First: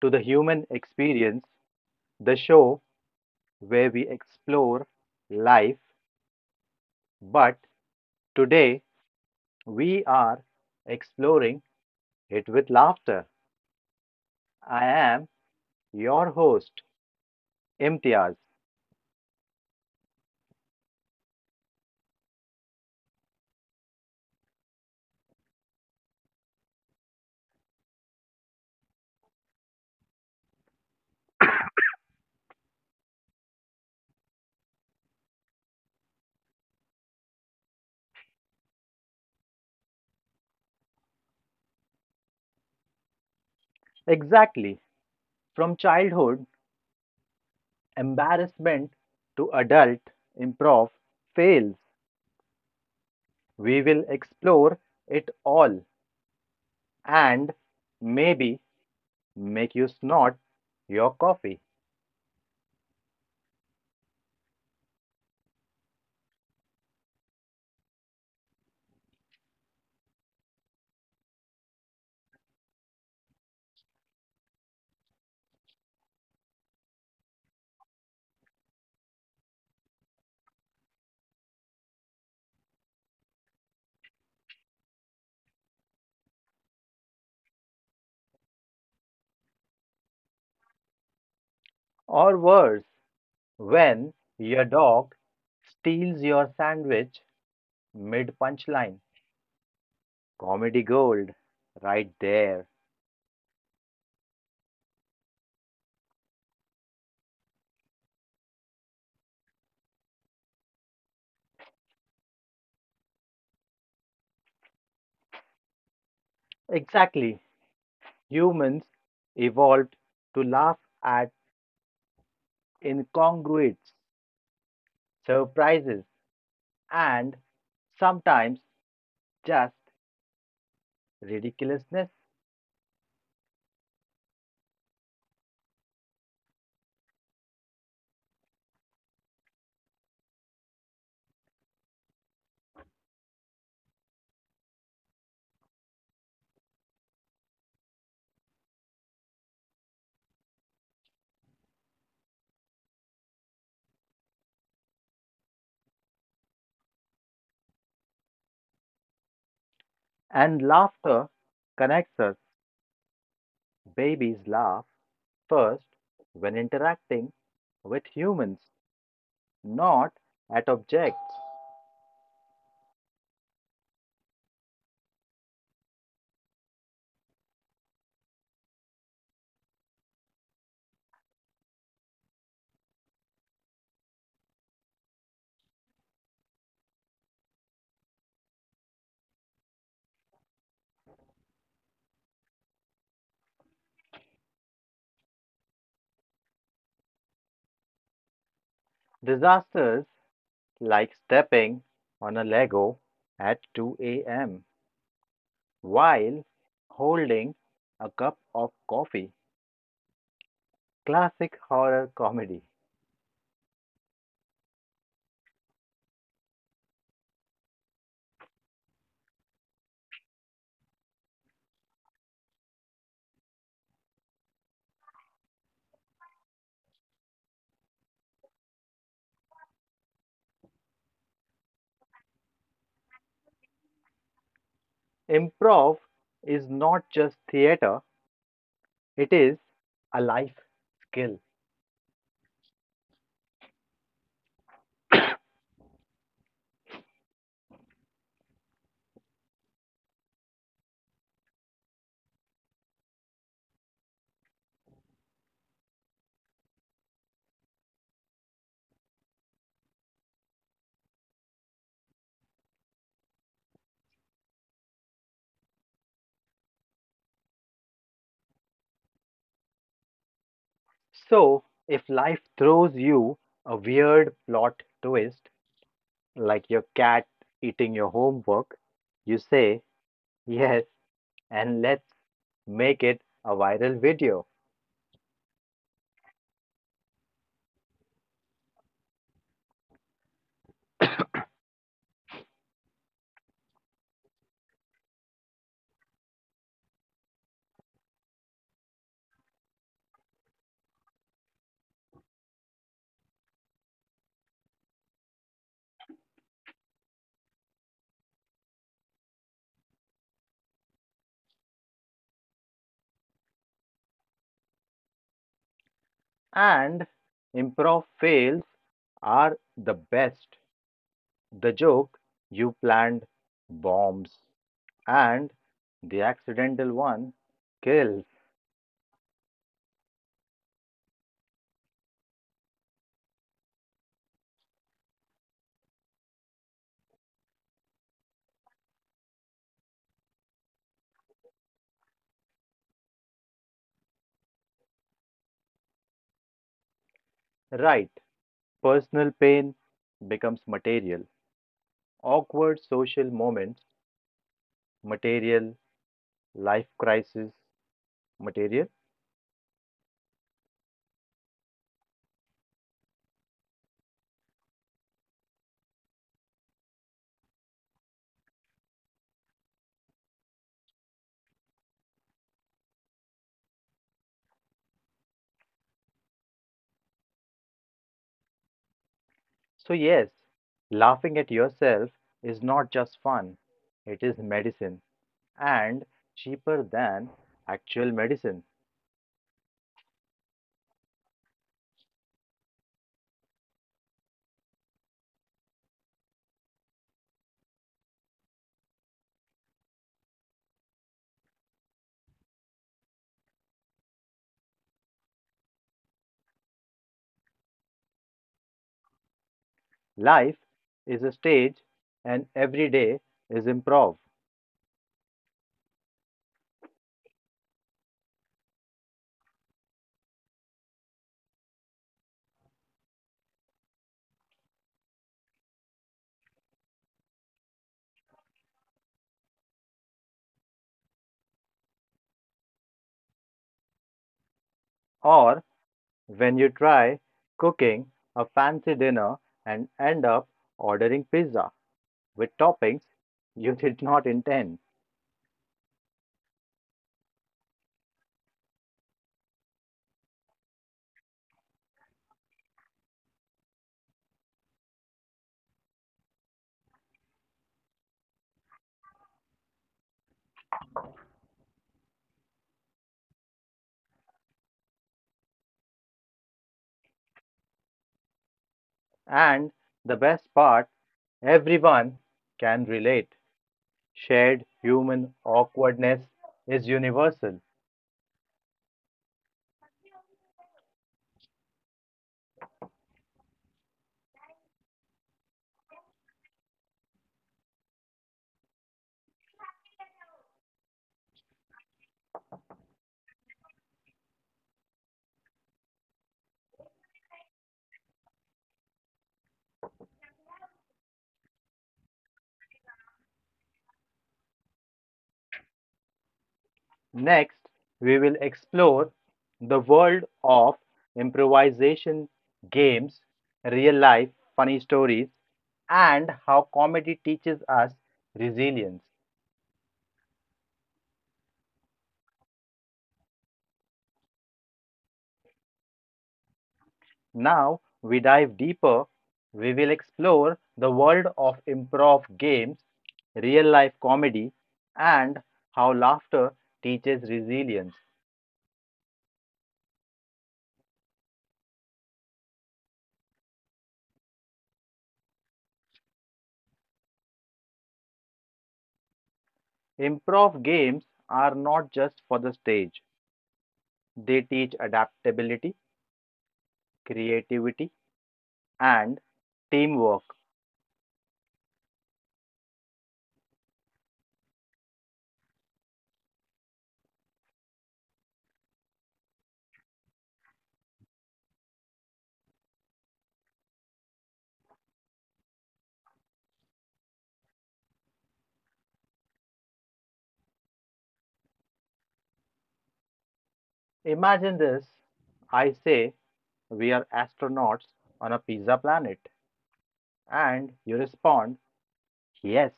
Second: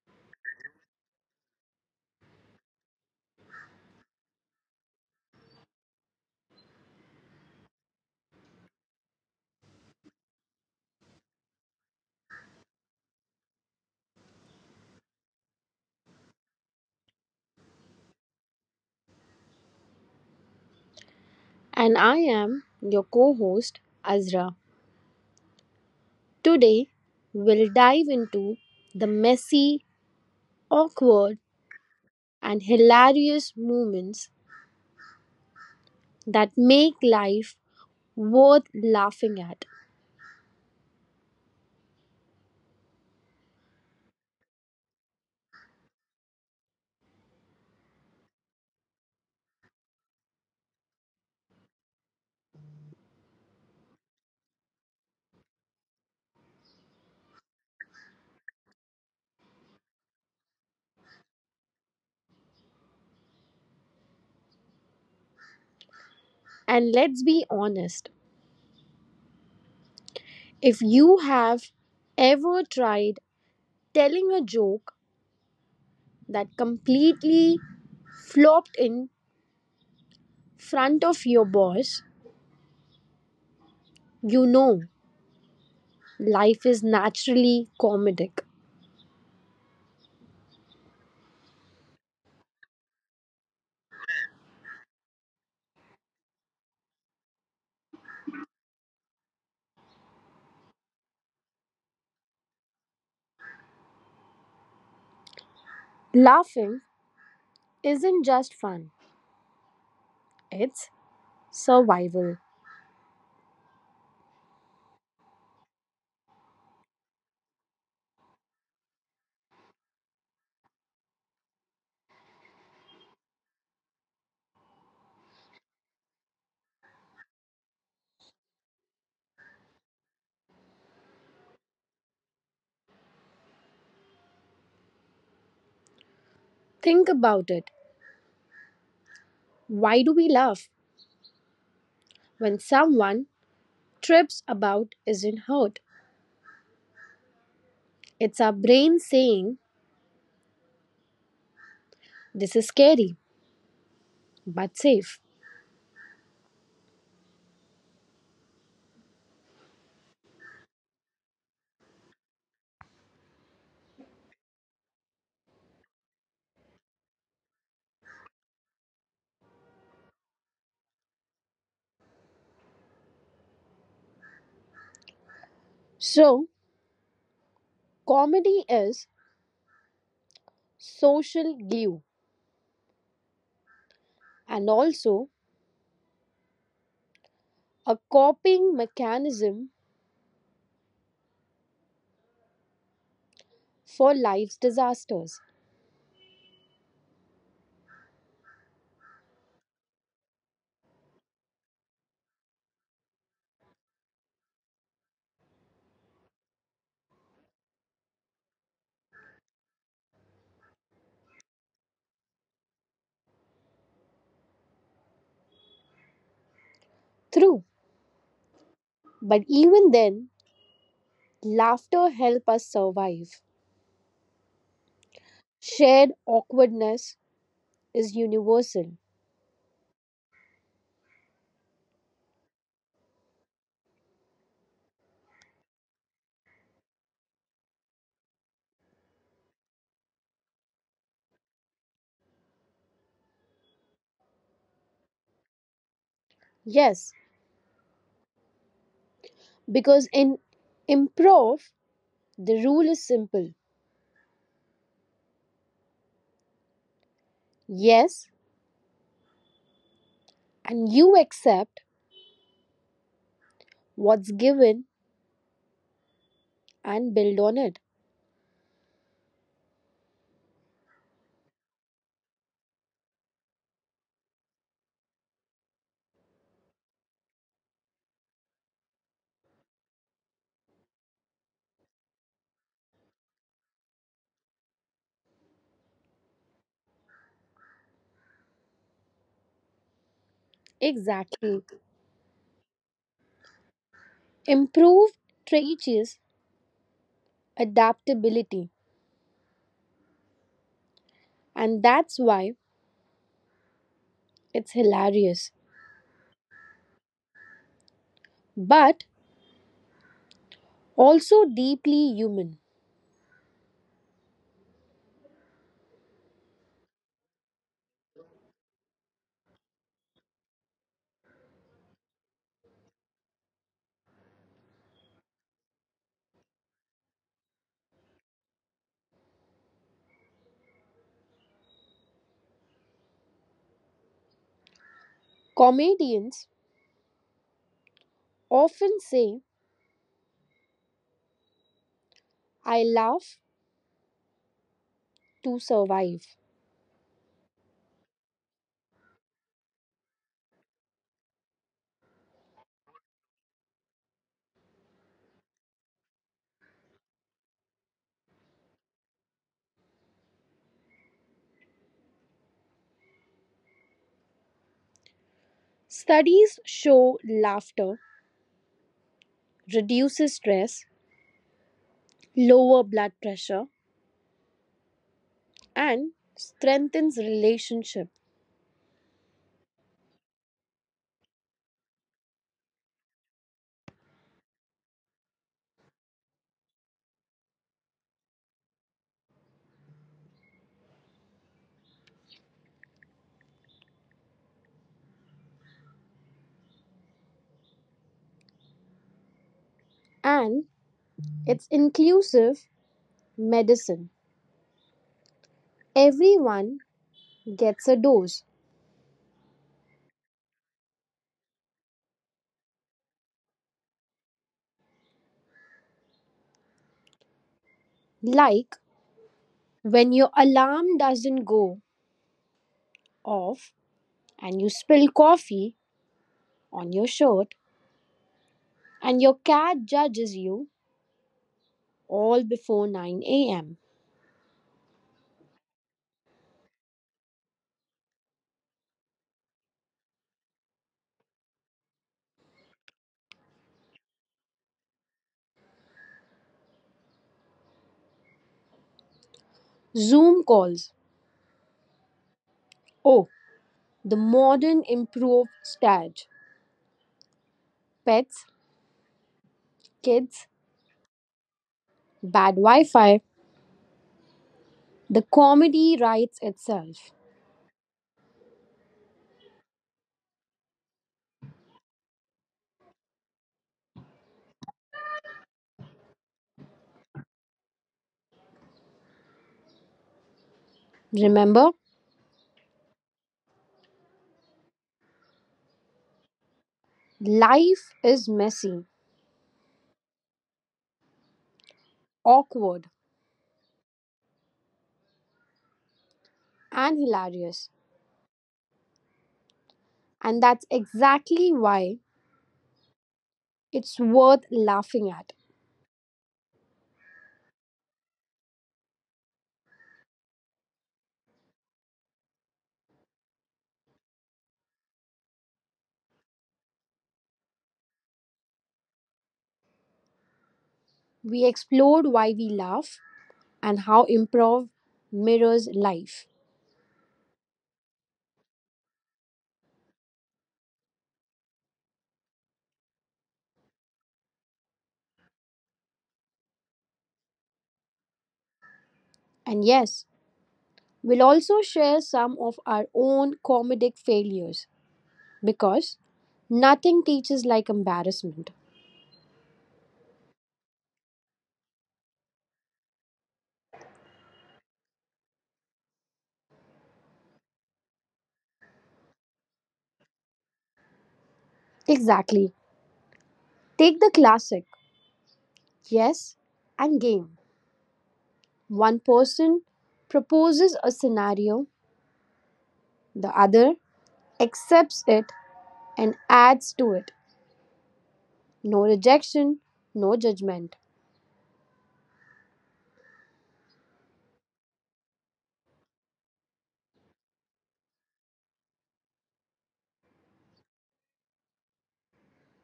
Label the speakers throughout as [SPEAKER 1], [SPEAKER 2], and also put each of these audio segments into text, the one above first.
[SPEAKER 1] to the Human Experience, the show where we explore life, but today we are exploring it with laughter. I am your host, Imtiaz.
[SPEAKER 2] And I am your co host, Azra. Today, we'll dive into the messy, awkward, and hilarious moments that make life worth laughing at.
[SPEAKER 1] Exactly, from childhood embarrassment to adult improv fails, we will explore it all and maybe make you snort your coffee,
[SPEAKER 2] And let's be honest, if you have ever tried telling a joke that completely flopped in front of your boss, you know life is naturally comedic.
[SPEAKER 1] or worse. When your dog steals your sandwich mid punchline, comedy gold right there.
[SPEAKER 2] Laughing isn't just fun, it's survival.
[SPEAKER 1] Exactly. Humans evolved to laugh at incongruities, surprises, and sometimes just ridiculousness.
[SPEAKER 2] Think about it. Why do we laugh when someone trips about isn't hurt? It's our brain saying, this is scary, but safe.
[SPEAKER 1] And laughter connects us. Babies laugh first when interacting with humans, not at objects.
[SPEAKER 2] So, comedy is social glue and also a coping mechanism for life's disasters.
[SPEAKER 1] Disasters like stepping on a Lego at 2 a.m. while holding a cup of coffee. Classic horror comedy.
[SPEAKER 2] True, but even then, laughter helps us survive. Shared awkwardness is universal.
[SPEAKER 1] Improv is not just theater, it is a life skill.
[SPEAKER 2] Yes, because in improv, the rule is simple: yes, and you accept what's given and build on it.
[SPEAKER 1] So, if life throws you a weird plot twist, like your cat eating your homework, you say yes and let's make it a viral video.
[SPEAKER 2] Exactly. Improve teaches adaptability, and that's why it's hilarious, but also deeply human.
[SPEAKER 1] And improv fails are the best. The joke you planned bombs, and the accidental one kills.
[SPEAKER 2] Comedians often say, I laugh to survive.
[SPEAKER 1] Right. Personal pain becomes material. Awkward social moments, material. Life crisis, material.
[SPEAKER 2] Studies show laughter reduces stress, lower blood pressure, and strengthens relationship,
[SPEAKER 1] So, yes, laughing at yourself is not just fun, it is medicine and cheaper than actual medicine.
[SPEAKER 2] and it's inclusive medicine. Everyone gets a dose,
[SPEAKER 1] Life is a stage and every day is improv.
[SPEAKER 2] like when your alarm doesn't go off and you spill coffee on your shirt and your cat judges you all before 9 a.m.
[SPEAKER 1] Or when you try cooking a fancy dinner and end up ordering pizza with toppings you did not intend.
[SPEAKER 2] Zoom calls, oh, the modern improved stage. Pets, kids, bad wi-fi, the comedy writes itself.
[SPEAKER 1] And the best part, everyone can relate. Shared human awkwardness is universal.
[SPEAKER 2] Remember, life is messy, awkward, and hilarious, and that's exactly why it's worth laughing at.
[SPEAKER 1] Next, we will explore the world of improvisation, games, real life funny stories, and how comedy teaches us resilience.
[SPEAKER 2] We explored why we laugh and how improv mirrors life.
[SPEAKER 1] Now we dive deeper. We will explore the world of improv games, real life comedy, and how laughter teaches resilience.
[SPEAKER 2] And yes, we'll also share some of our own comedic failures because nothing teaches like embarrassment.
[SPEAKER 1] Improv games are not just for the stage, they teach adaptability, creativity, and teamwork.
[SPEAKER 2] Exactly. Take the classic yes and game. One person proposes a scenario, the other accepts it, and adds to it. No rejection, no judgment.
[SPEAKER 1] Imagine this. I say, we are astronauts on a pizza planet. And you respond, yes.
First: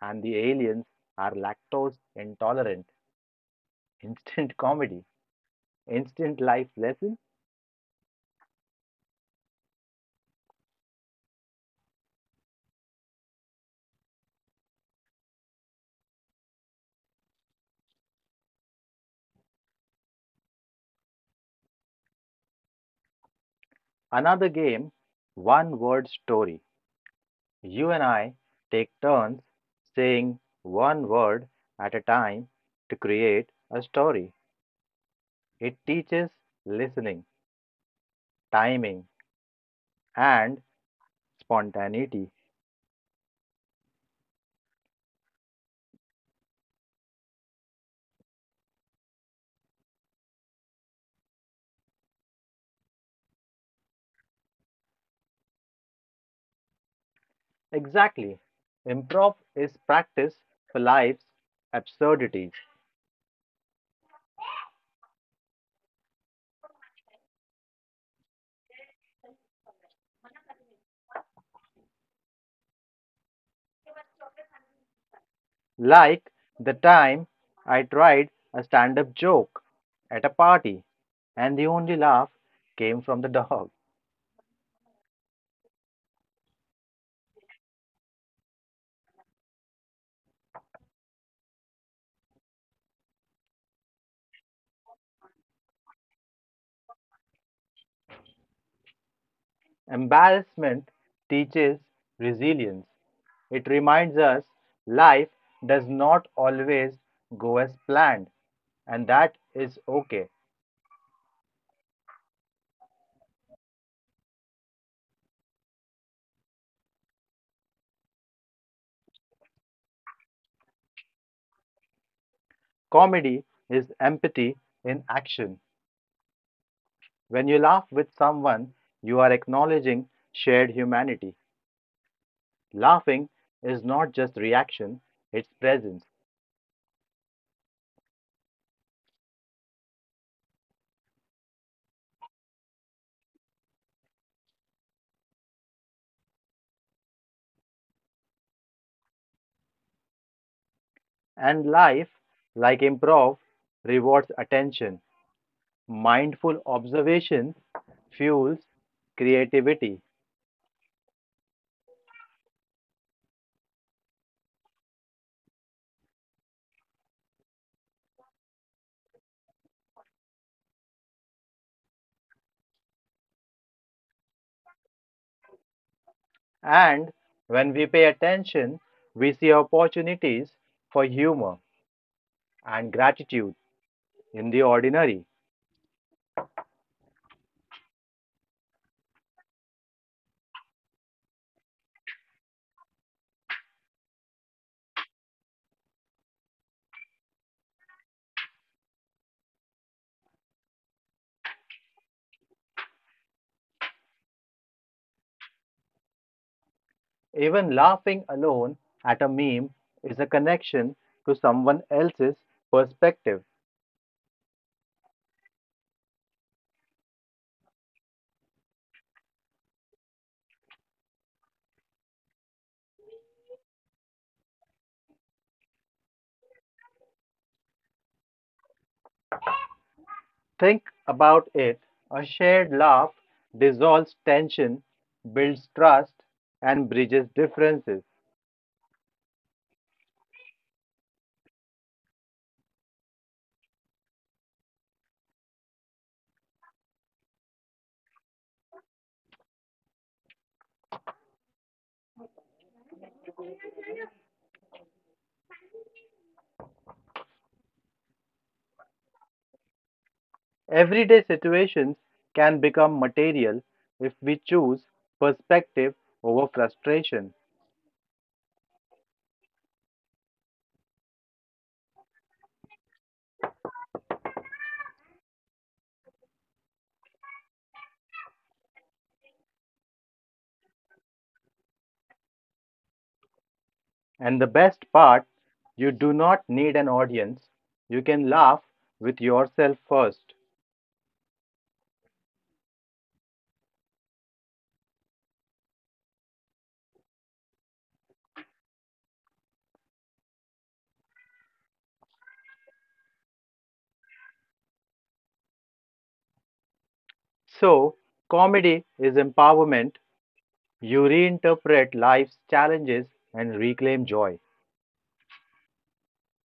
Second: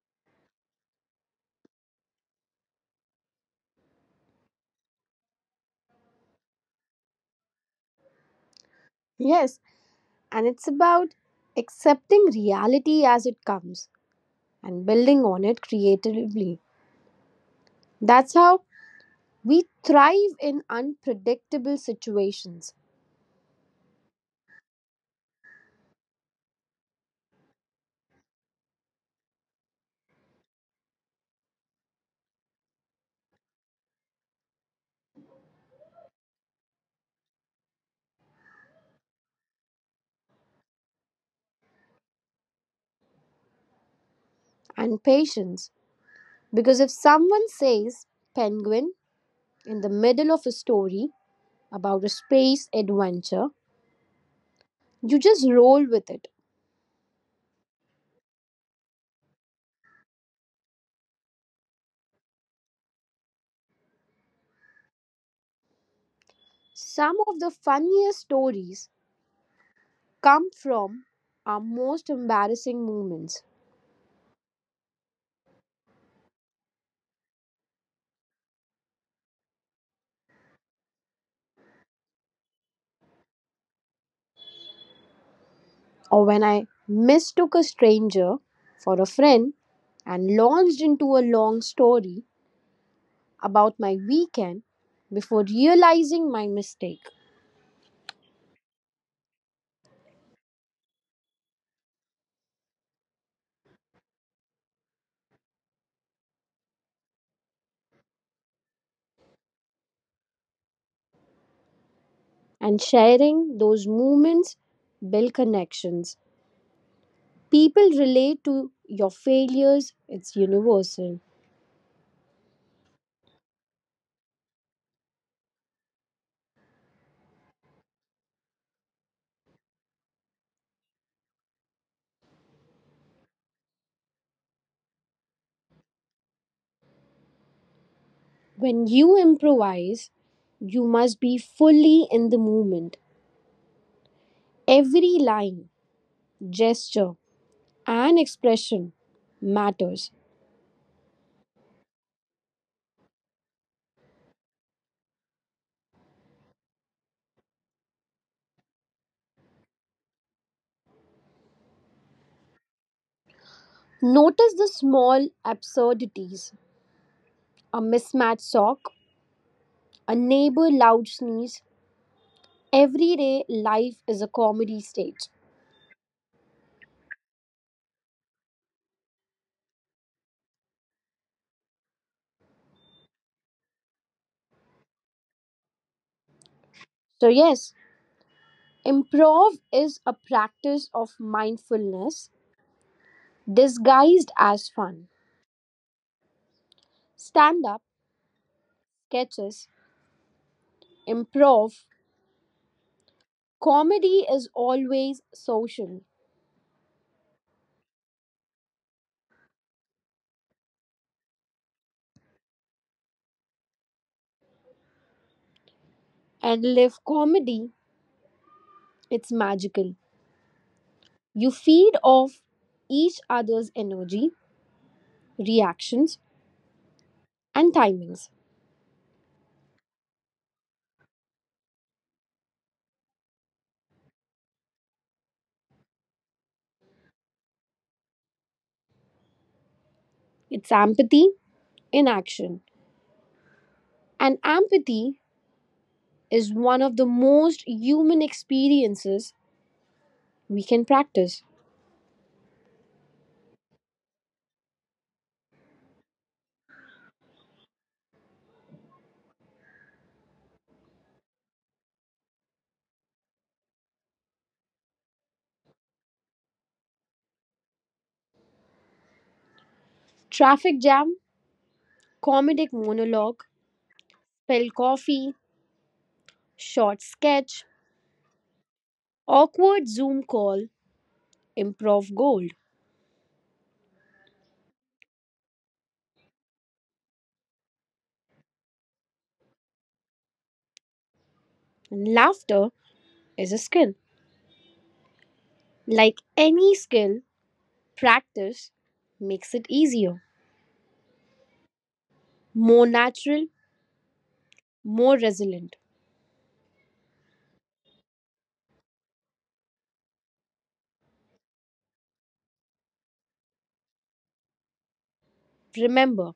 [SPEAKER 1] And the aliens are lactose intolerant. Instant comedy, instant life lesson.
[SPEAKER 2] Yes, and it's about accepting reality as it comes and building on it creatively. That's how we thrive in unpredictable situations
[SPEAKER 1] Another game, one word story. You and I take turns saying one word at a time to create a story. It teaches listening, timing, and spontaneity.
[SPEAKER 2] and patience. Because if someone says penguin in the middle of a story about a space adventure, you just roll with it.
[SPEAKER 1] Exactly. Improv is practice for life's absurdities.
[SPEAKER 2] Some of the funniest stories come from are most embarrassing moments,
[SPEAKER 1] Like the time I tried a stand up joke at a party, and the only laugh came from the dog.
[SPEAKER 2] or when I mistook a stranger for a friend and launched into a long story about my weekend before realizing my mistake.
[SPEAKER 1] Embarrassment teaches resilience. It reminds us life does not always go as planned, and that is okay.
[SPEAKER 2] And sharing those moments build connections. People relate to your failures, it's universal.
[SPEAKER 1] Comedy is empathy in action. When you laugh with someone, you are acknowledging shared humanity. Laughing is not just reaction, it's presence.
[SPEAKER 2] When you improvise, you must be fully in the moment. Every line, gesture, and expression matters.
[SPEAKER 1] And life, like improv, rewards attention. Mindful observation fuels creativity.
[SPEAKER 2] Notice the small absurdities, a mismatched sock, a neighbor loud sneeze. Everyday life is a comedy stage.
[SPEAKER 1] And when we pay attention, we see opportunities for humor and gratitude in the ordinary.
[SPEAKER 2] So, yes, improv is a practice of mindfulness disguised as fun. Stand up, sketches, improv, comedy is always social.
[SPEAKER 1] Even laughing alone at a meme is a connection to someone else's perspective.
[SPEAKER 2] And live comedy, it's magical. You feed off each other's energy, reactions, and timings.
[SPEAKER 1] Think about it. A shared laugh dissolves tension, builds trust, and bridges differences.
[SPEAKER 2] It's empathy in action. And empathy is one of the most human experiences we can practice.
[SPEAKER 1] Everyday situations can become material if we choose perspective over frustration.
[SPEAKER 2] Traffic jam, comedic monologue; spilled coffee, short sketch; awkward Zoom call, improv gold.
[SPEAKER 1] And the best part, you do not need an audience. You can laugh with yourself first.
[SPEAKER 2] And laughter is a skill. Like any skill, practice makes it easier, more natural, more resilient.
[SPEAKER 1] So, comedy is empowerment. You reinterpret life's challenges and reclaim joy.
[SPEAKER 2] Remember,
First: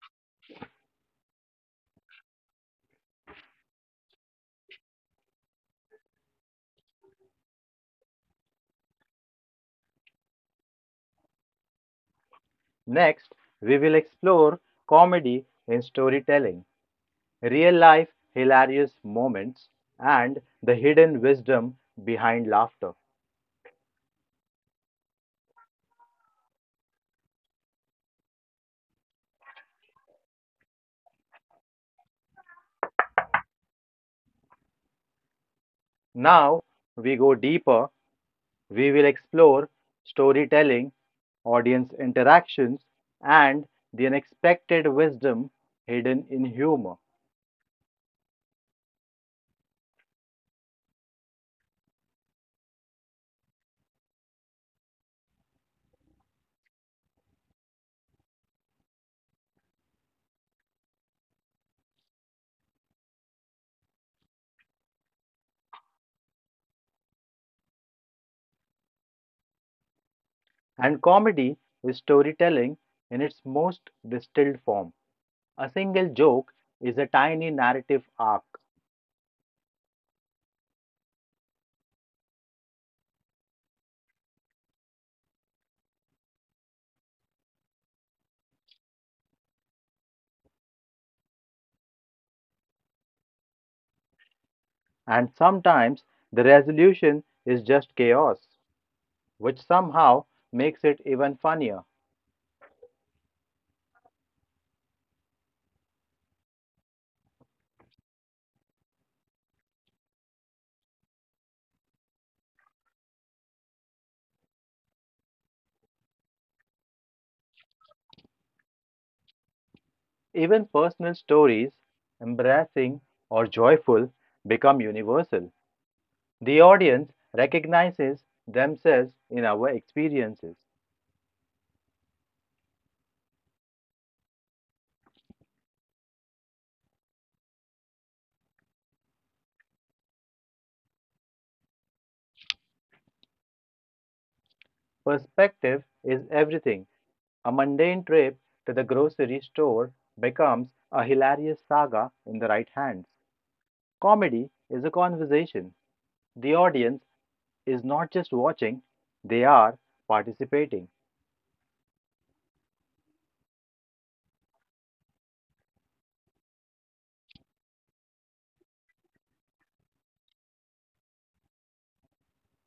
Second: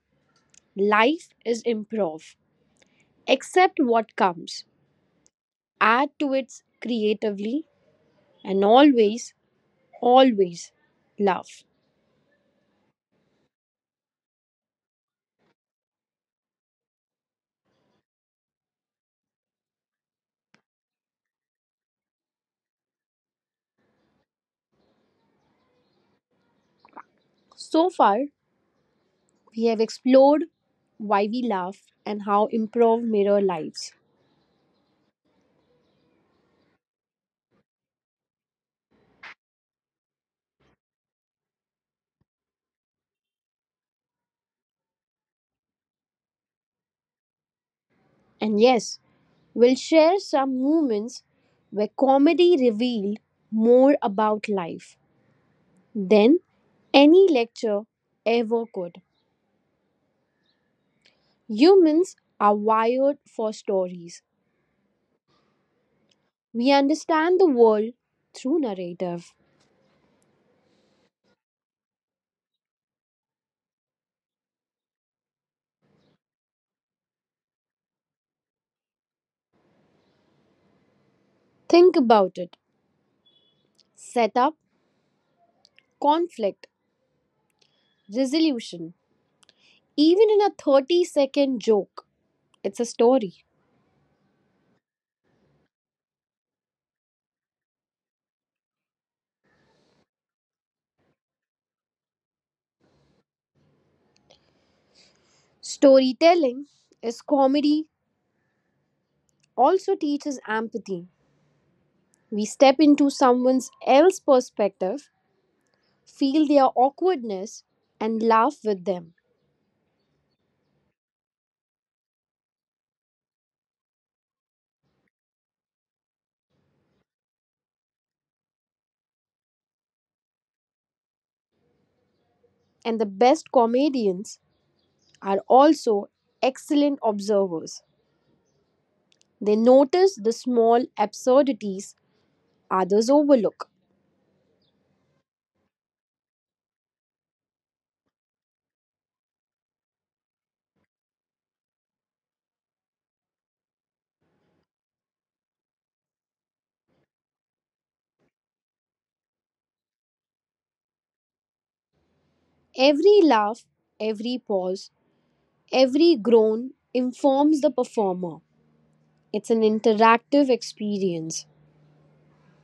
[SPEAKER 2] life is improv. Accept what comes, add to it creatively, and always, always laugh.
[SPEAKER 1] Next, we will explore comedy in storytelling, real life hilarious moments, and the hidden wisdom behind laughter.
[SPEAKER 2] So far, we have explored why we laugh and how improv mirror lives.
[SPEAKER 1] Now, we go deeper. We will explore storytelling, audience interactions, and the unexpected wisdom hidden in humor.
[SPEAKER 2] And yes, we'll share some moments where comedy revealed more about life than any lecture ever could. Humans are wired for stories. We understand the world through narrative.
[SPEAKER 1] And comedy is storytelling in its most distilled form. A single joke is a tiny narrative arc,
[SPEAKER 2] Think about it. Setup, conflict, resolution. Even in a 30-second joke, it's a story.
[SPEAKER 1] and sometimes the resolution is just chaos, which somehow makes it even funnier.
[SPEAKER 2] Storytelling is comedy, also teaches empathy. We step into someone else's perspective, feel their awkwardness, and laugh with them.
[SPEAKER 1] Even personal stories, embarrassing or joyful, become universal. The audience recognizes themselves in our experiences.
[SPEAKER 2] And the best comedians are also excellent observers. They notice the small absurdities others overlook.
[SPEAKER 1] Perspective is everything. A mundane trip to the grocery store becomes a hilarious saga in the right hands. Comedy is a conversation. The audience is not just watching, they are participating.
[SPEAKER 2] Every laugh, every pause, every groan informs the performer. It's an interactive experience.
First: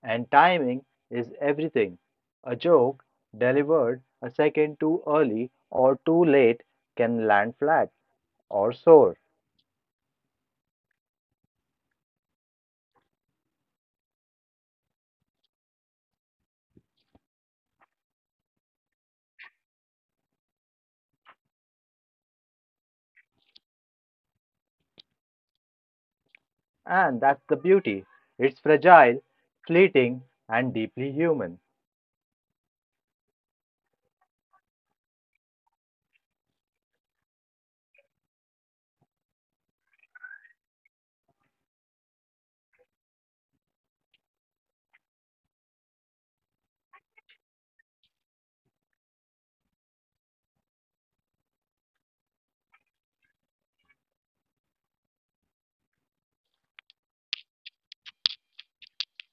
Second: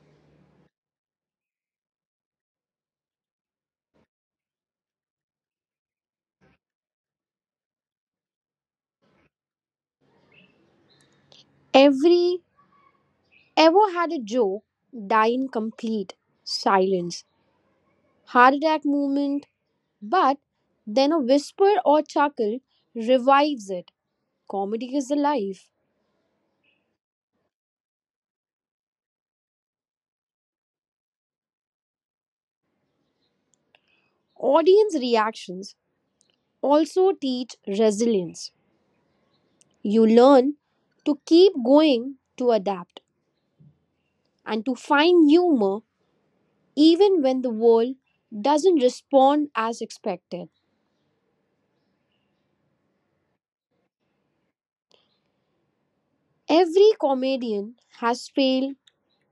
[SPEAKER 1] And timing is everything. A joke delivered a second too early or too late can land flat or soar.
[SPEAKER 2] Every ever had a joke die in complete silence. Heart attack moment, but then a whisper or chuckle revives it. Comedy is alive.
[SPEAKER 1] And that's the beauty. It's fragile, fleeting, and deeply human.
[SPEAKER 2] Audience reactions also teach resilience. You learn to keep going, to adapt, and to find humor even when the world doesn't respond as expected. Every comedian has failed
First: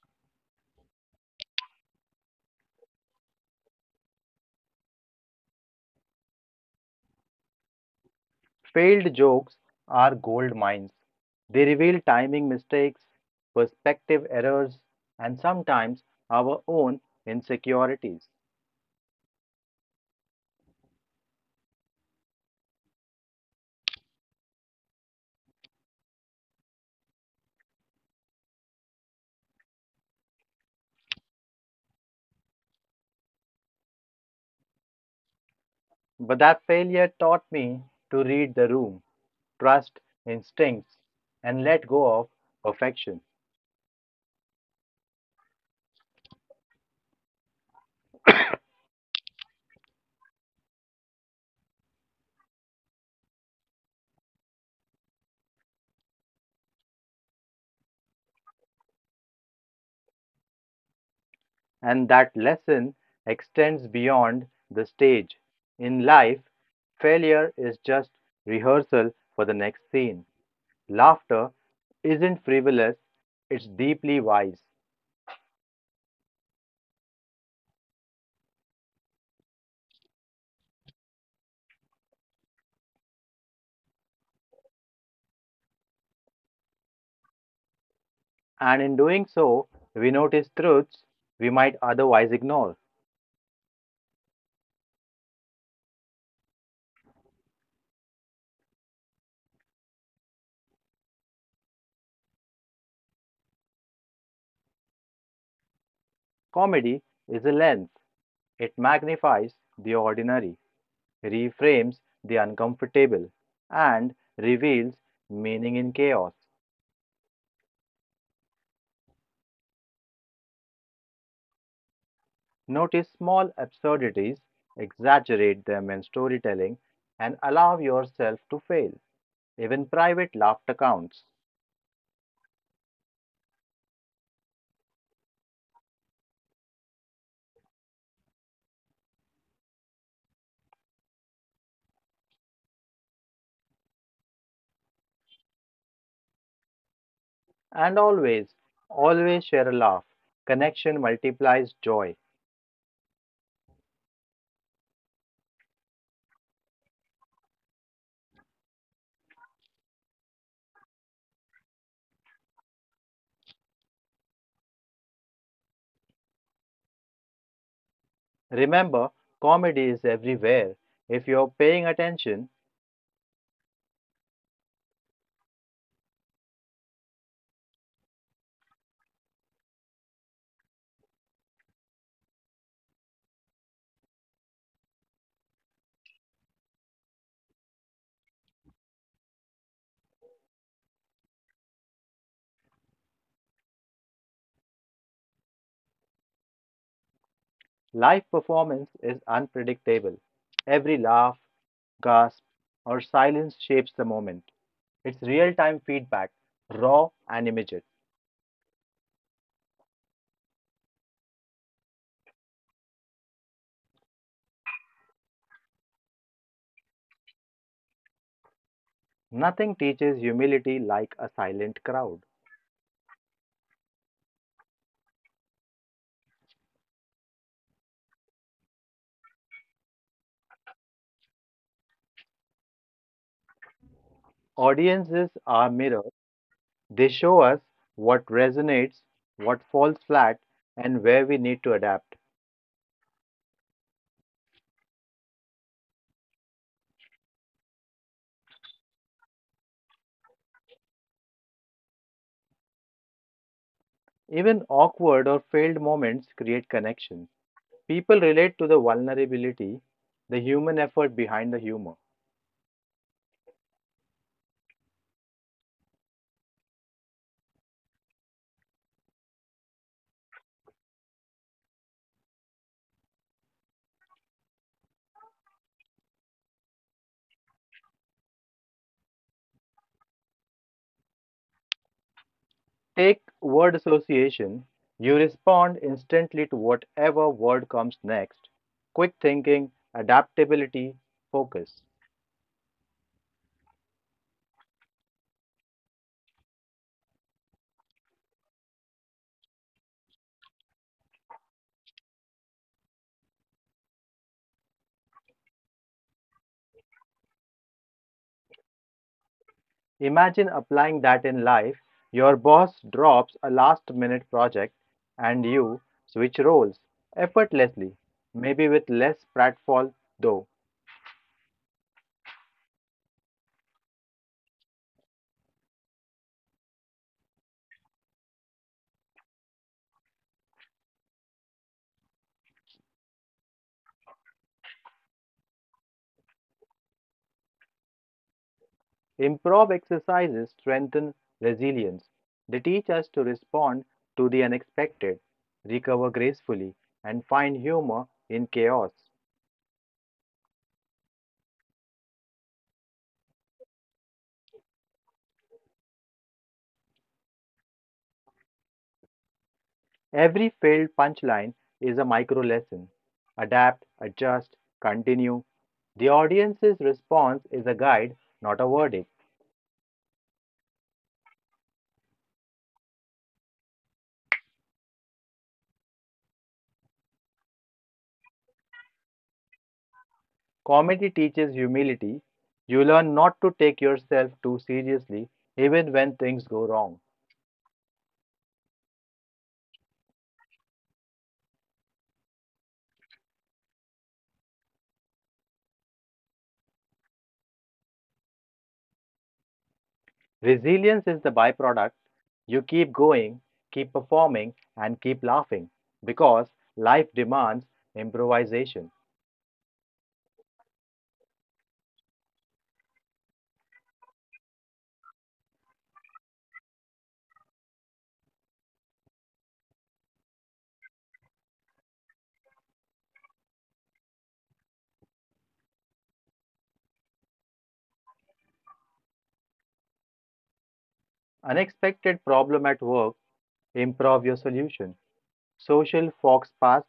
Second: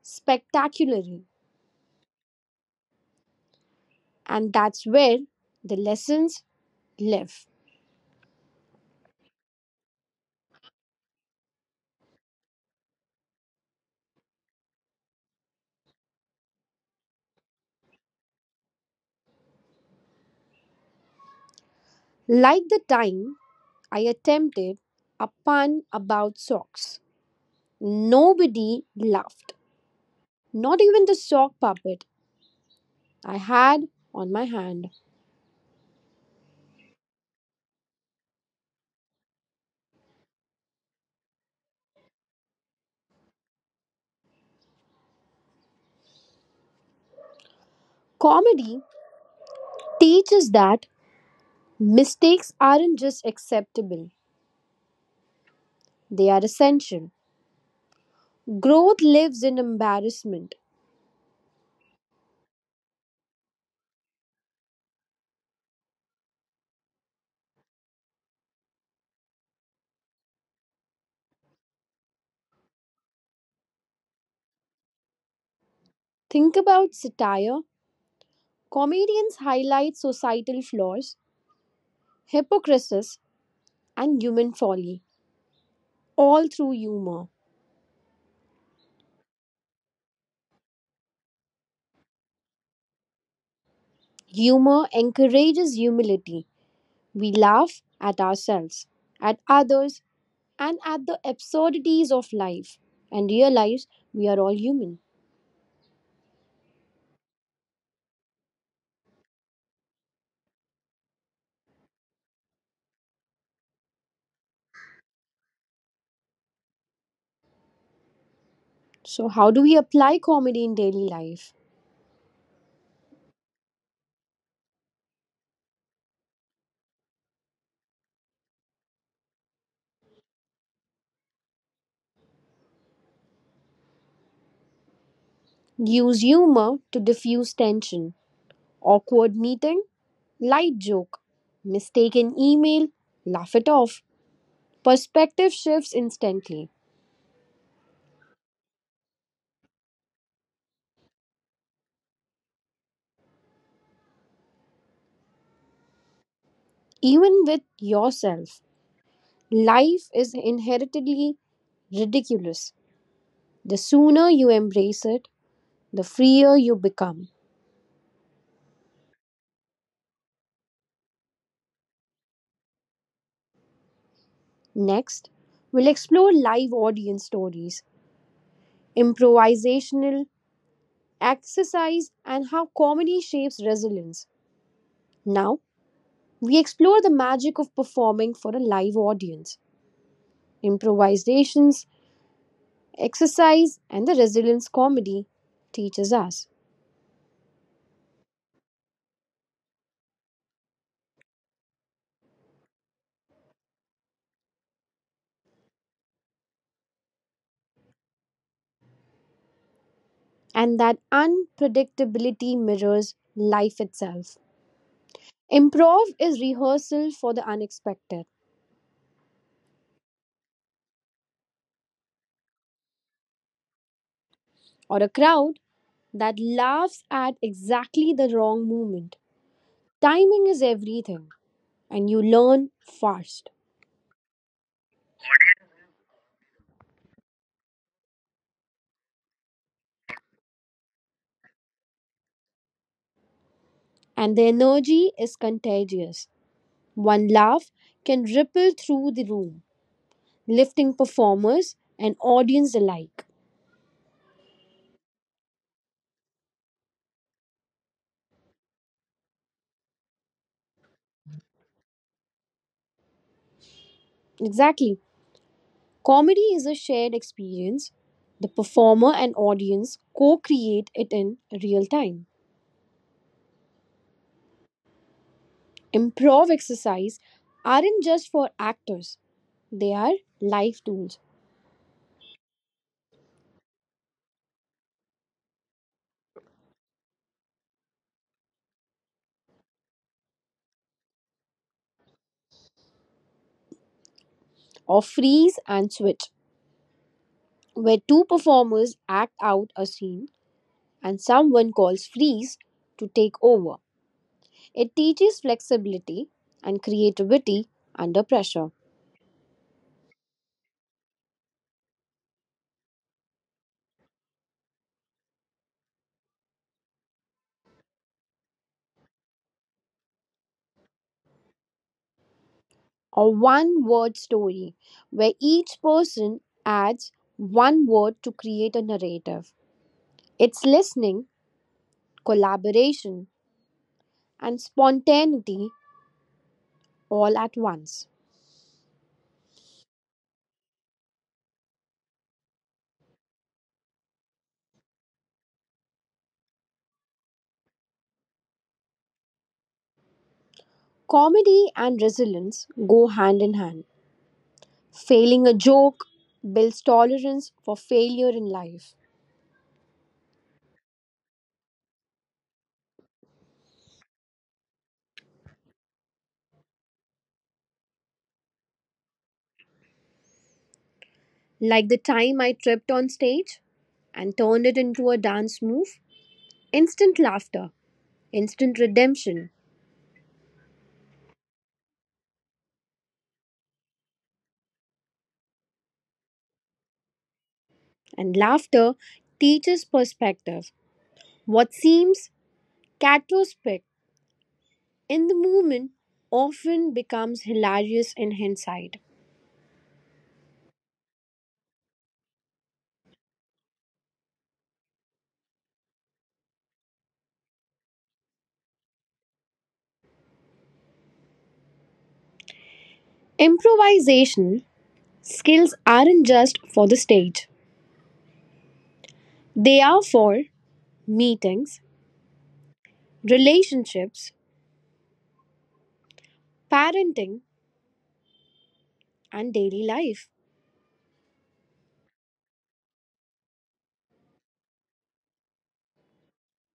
[SPEAKER 2] spectacularly, and that's where the lessons live.
[SPEAKER 1] Failed jokes are gold mines. They reveal timing mistakes, perspective errors, and sometimes our own insecurities.
[SPEAKER 2] Like the time I attempted a pun about socks. Nobody laughed, not even the sock puppet I had on my hand.
[SPEAKER 1] But that failure taught me to read the room, trust instincts, and let go of perfection.
[SPEAKER 2] Comedy teaches that mistakes aren't just acceptable, they are essential. Growth lives in embarrassment.
[SPEAKER 1] And that lesson extends beyond the stage. In life, failure is just rehearsal for the next scene. Laughter isn't frivolous, it's deeply wise.
[SPEAKER 2] Think about satire. Comedians highlight societal flaws, hypocrisies, and human folly, all through humor.
[SPEAKER 1] And in doing so, we notice truths we might otherwise ignore.
[SPEAKER 2] Humor encourages humility. We laugh at ourselves, at others, and at the absurdities of life, and realize we are all human.
[SPEAKER 1] Comedy is a lens, it magnifies the ordinary, reframes the uncomfortable, and reveals meaning in chaos.
[SPEAKER 2] So, how do we apply comedy in daily life?
[SPEAKER 1] Notice small absurdities, exaggerate them in storytelling, and allow yourself to fail. Even private laughter counts.
[SPEAKER 2] Use humor to diffuse tension. Awkward meeting, light joke; mistaken email, laugh it off. Perspective shifts instantly,
[SPEAKER 1] And always, always share a laugh. Connection multiplies joy.
[SPEAKER 2] even with yourself. Life is inherently ridiculous. The sooner you embrace it, the freer you become.
[SPEAKER 1] Remember, comedy is everywhere. If you're paying attention,
[SPEAKER 2] Next, we'll explore live audience stories, improvisational exercise, and how comedy shapes resilience. Now, we explore the magic of performing for a live audience, improvisations, exercise, and the resilience comedy teaches us.
[SPEAKER 1] live performance is unpredictable. Every laugh, gasp, or silence shapes the moment. It's real time feedback, raw and immediate.
[SPEAKER 2] And that unpredictability mirrors life itself. Improv is rehearsal for the unexpected.
[SPEAKER 1] Nothing teaches humility like a silent crowd.
[SPEAKER 2] Or a crowd that laughs at exactly the wrong moment, timing is everything, and you learn fast.
[SPEAKER 1] Audiences are mirrors, they show us what resonates, what falls flat, and where we need to adapt.
[SPEAKER 2] And the energy is contagious. One laugh can ripple through the room, lifting performers and audience alike.
[SPEAKER 1] Even awkward or failed moments create connection. People relate to the vulnerability, the human effort behind the humor.
[SPEAKER 2] Exactly. Comedy is a shared experience. The performer and audience co create it in real time. Improv exercise aren't just for actors, they are life tools.
[SPEAKER 1] Take word association. You respond instantly to whatever word comes next. Quick thinking, adaptability, focus.
[SPEAKER 2] Or freeze and switch, where two performers act out a scene and someone calls freeze to take over. It teaches flexibility and creativity under pressure.
[SPEAKER 1] Imagine applying that in life. Your boss drops a last minute project and you switch roles effortlessly, maybe with less pratfall though.
[SPEAKER 2] Or one word story, where each person adds one word to create a narrative. It's listening, collaboration, and spontaneity all at once.
[SPEAKER 1] Improv exercises strengthen resilience. They teach us to respond to the unexpected, recover gracefully, and find humor in chaos.
[SPEAKER 2] Comedy and resilience go hand in hand. Failing a joke builds tolerance for failure in life.
[SPEAKER 1] Every failed punchline is a micro lesson. Adapt, adjust, continue. The audience's response is a guide, not a verdict.
[SPEAKER 2] Like the time I tripped on stage and turned it into a dance move. Instant laughter, instant redemption.
[SPEAKER 1] Comedy teaches humility. You learn not to take yourself too seriously, even when things go wrong.
[SPEAKER 2] And laughter teaches perspective. What seems catastrophic in the moment often becomes hilarious in hindsight.
[SPEAKER 1] Resilience is the byproduct. You keep going, keep performing, and keep laughing because life demands improvisation.
[SPEAKER 2] Improvisation skills aren't just for the stage, they are for meetings, relationships, parenting, and daily life.
[SPEAKER 1] Unexpected problem at work, improv your solution. Social fox pass,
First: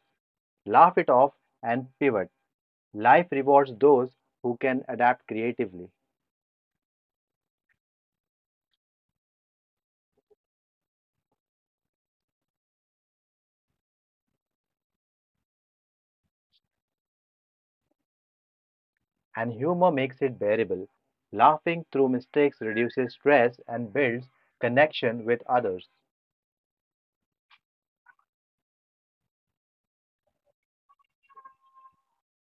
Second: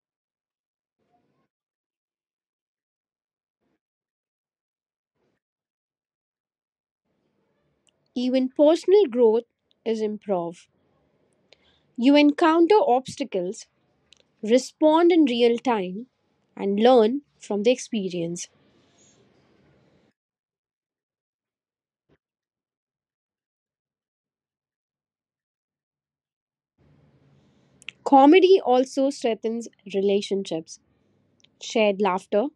[SPEAKER 1] laugh it off, and pivot. Life rewards those who can adapt creatively,
[SPEAKER 2] Even personal growth is improv. You encounter obstacles, respond in real time, and learn from the experience.
[SPEAKER 1] and humor makes it bearable. Laughing through mistakes reduces stress and builds connection with others.
[SPEAKER 2] Comedy also strengthens relationships. Shared laughter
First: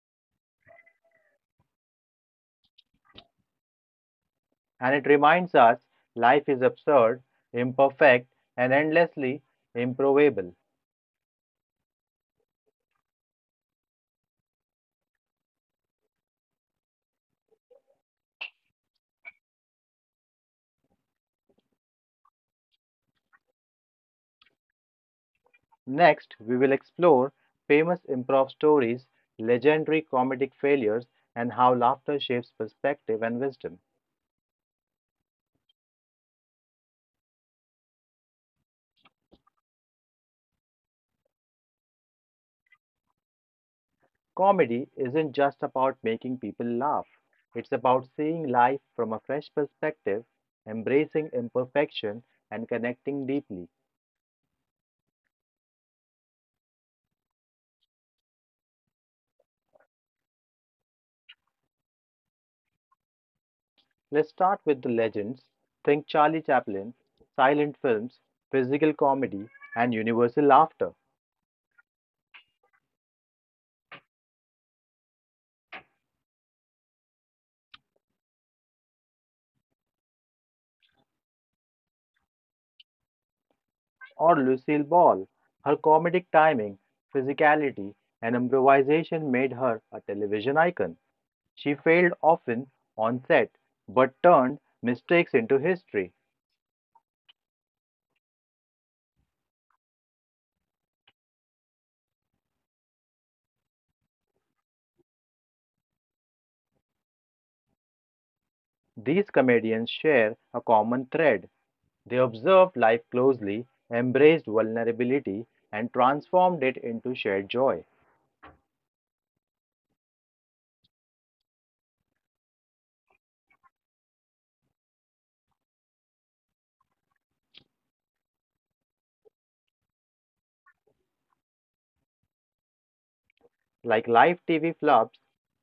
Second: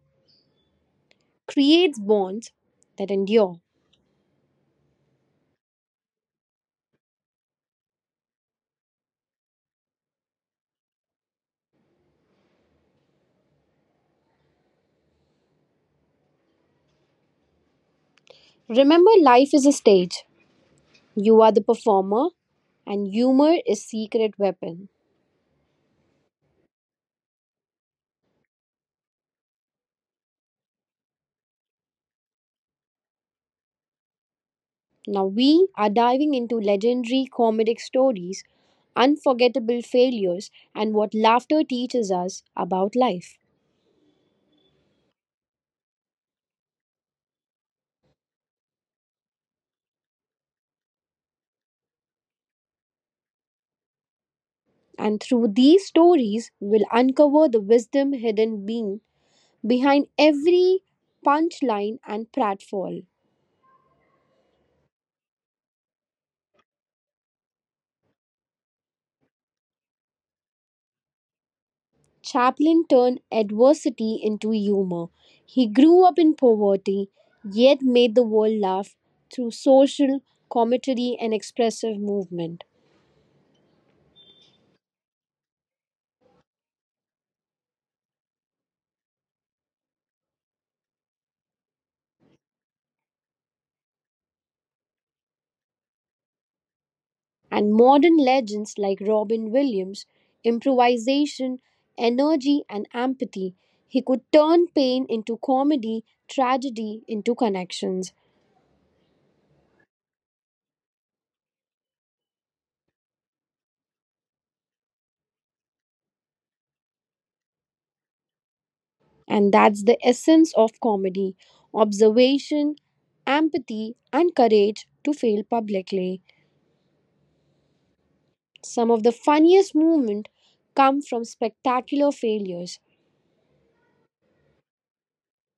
[SPEAKER 2] creates bonds that endure.
[SPEAKER 1] And it reminds us life is absurd, imperfect, and endlessly improvable.
[SPEAKER 2] Remember, life is a stage. You are the performer, and humor is secret weapon.
[SPEAKER 1] Next, we will explore famous improv stories, legendary comedic failures, and how laughter shapes perspective and wisdom.
[SPEAKER 2] Now we are diving into legendary comedic stories, unforgettable failures, and what laughter teaches us about life.
[SPEAKER 1] Comedy isn't just about making people laugh, it's about seeing life from a fresh perspective, embracing imperfection, and connecting deeply.
[SPEAKER 2] And through these stories, we'll uncover the wisdom hidden being behind every punchline and pratfall.
[SPEAKER 1] Let's start with the legends. Think Charlie Chaplin, silent films, physical comedy, and universal laughter.
[SPEAKER 2] Chaplin turned adversity into humor. He grew up in poverty, yet made the world laugh through social commentary and expressive movement.
[SPEAKER 1] Or Lucille Ball. Her comedic timing, physicality, and improvisation made her a television icon. She failed often on set, but turned mistakes into history.
[SPEAKER 2] And modern legends like Robin Williams, improvisation, energy, and empathy, he could turn pain into comedy, tragedy into connections.
[SPEAKER 1] These comedians share a common thread. They observed life closely, embraced vulnerability, and transformed it into shared joy.
[SPEAKER 2] And that's the essence of comedy: observation, empathy, and courage to fail publicly. Some of the funniest moments come from spectacular failures,
[SPEAKER 1] Like live TV flops,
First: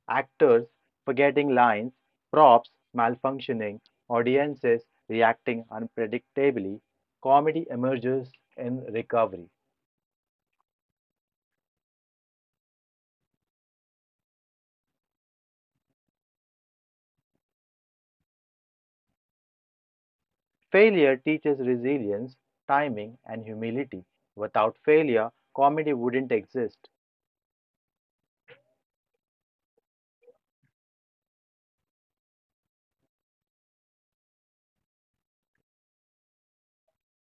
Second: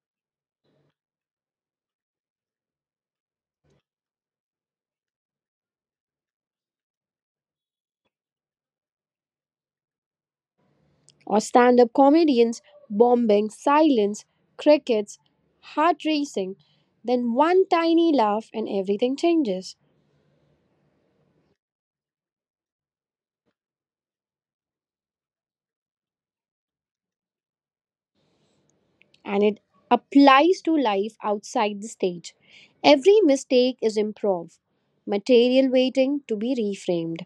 [SPEAKER 1] actors forgetting lines, props malfunctioning, audiences reacting unpredictably, comedy emerges in recovery.
[SPEAKER 2] or stand up comedians bombing, silence, crickets, heart racing. Then one tiny laugh and everything changes.
[SPEAKER 1] Failure teaches resilience, timing, and humility. Without failure, comedy wouldn't exist.
[SPEAKER 2] And it applies to life outside the stage. Every mistake is improv, material waiting to be reframed.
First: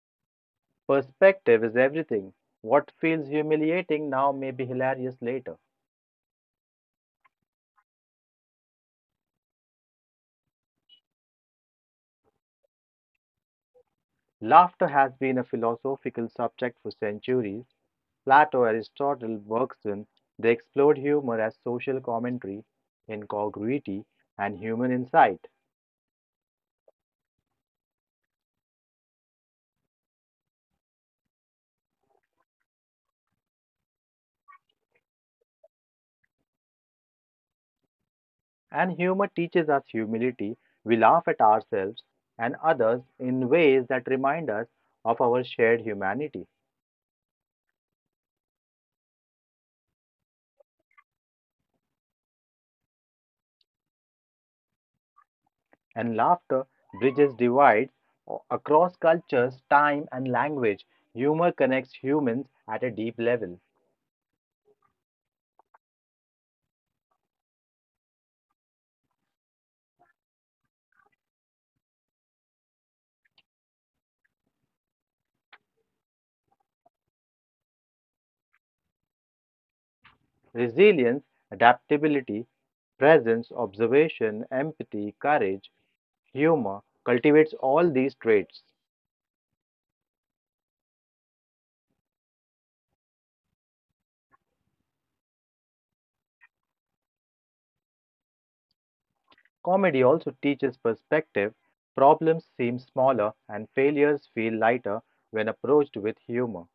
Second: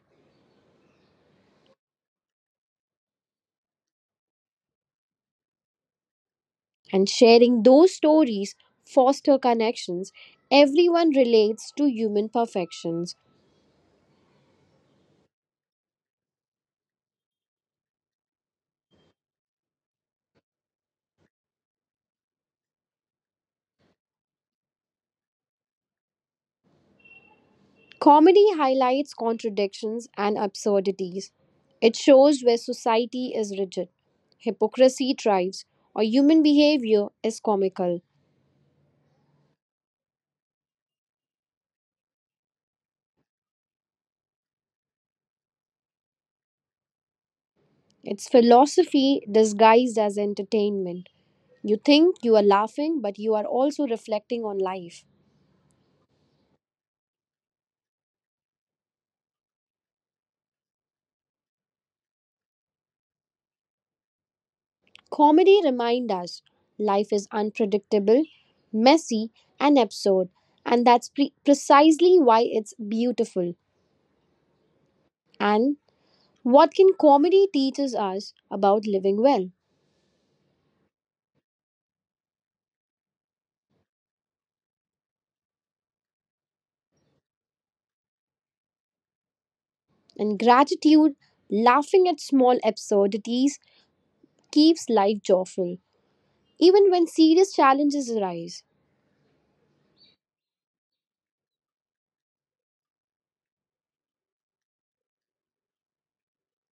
[SPEAKER 1] Perspective is everything. What feels humiliating now may be hilarious later.
[SPEAKER 2] And sharing those stories foster connections. Everyone relates to human perfections.
[SPEAKER 1] Laughter has been a philosophical subject for centuries, Plato, Aristotle, Bergson, they explored humor as social commentary, incongruity, and human insight.
[SPEAKER 2] Comedy highlights contradictions and absurdities. It shows where society is rigid, hypocrisy thrives, or human behavior is comical.
[SPEAKER 1] And humor teaches us humility. We laugh at ourselves and others in ways that remind us of our shared humanity.
[SPEAKER 2] It's philosophy disguised as entertainment. You think you are laughing, but you are also reflecting on life.
[SPEAKER 1] And laughter bridges divides across cultures, time, and language. Humor connects humans at a deep level.
[SPEAKER 2] Comedy reminds us life is unpredictable, messy, and absurd, and that's precisely why it's beautiful. And what can comedy teaches us about living well?
[SPEAKER 1] Resilience, adaptability, presence, observation, empathy, courage, humor cultivates all these traits.
[SPEAKER 2] And gratitude, laughing at small absurdities, keeps life joyful, even when serious challenges arise.
[SPEAKER 1] Comedy also teaches perspective. Problems seem smaller and failures feel lighter when approached with humor.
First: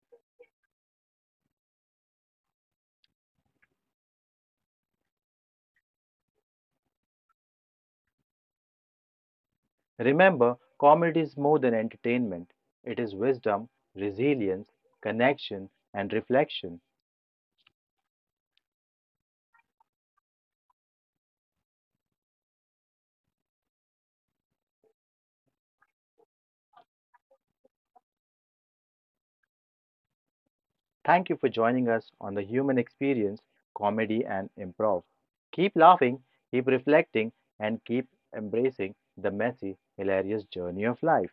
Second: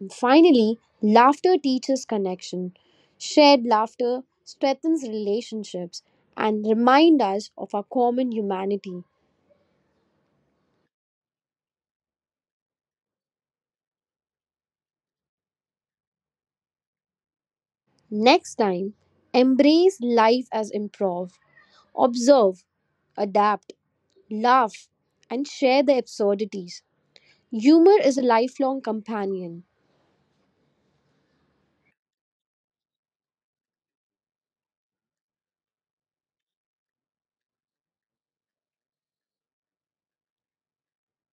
[SPEAKER 2] And finally, laughter teaches connection. Shared laughter strengthens relationships and remind us of our common humanity.
[SPEAKER 1] Remember, comedy is more than entertainment, it is wisdom, resilience, connection, and reflection.
[SPEAKER 2] Next time, embrace life as improv. Observe, adapt, laugh, and share the absurdities. Humor is a lifelong companion.
[SPEAKER 1] Thank you for joining us on the Human Experience, comedy, and improv. Keep laughing, keep reflecting, and keep embracing the messy, hilarious journey of life.